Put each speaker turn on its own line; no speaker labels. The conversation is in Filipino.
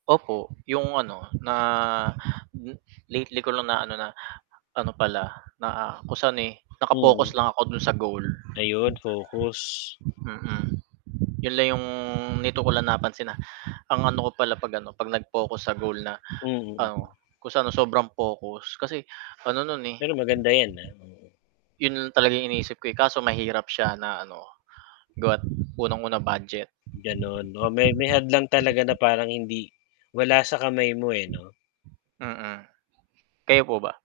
Opo, 'yong ano na m lately ko lang na ano na, ano pala, na kung sa'n, eh, naka-focus
Mm.
lang ako do'n sa goal.
Ayun, focus.
Mm. Yun lang 'yung nito ko lang napansin na ang ano ko pala 'pag ano, 'pag nag-focus sa goal na ano,
Mm.
kung saan sobrang focus kasi, ano no'n, eh
Pero maganda 'yan, ah, mm.
'Yon lang talaga iniisip ko, eh, kaso mahirap siya na ano gawa't unang-una, budget.
Gan'on. O may may hadlang talaga na parang hindi wala sa kamay mo, eh, 'no?
Mm. Kayo po ba?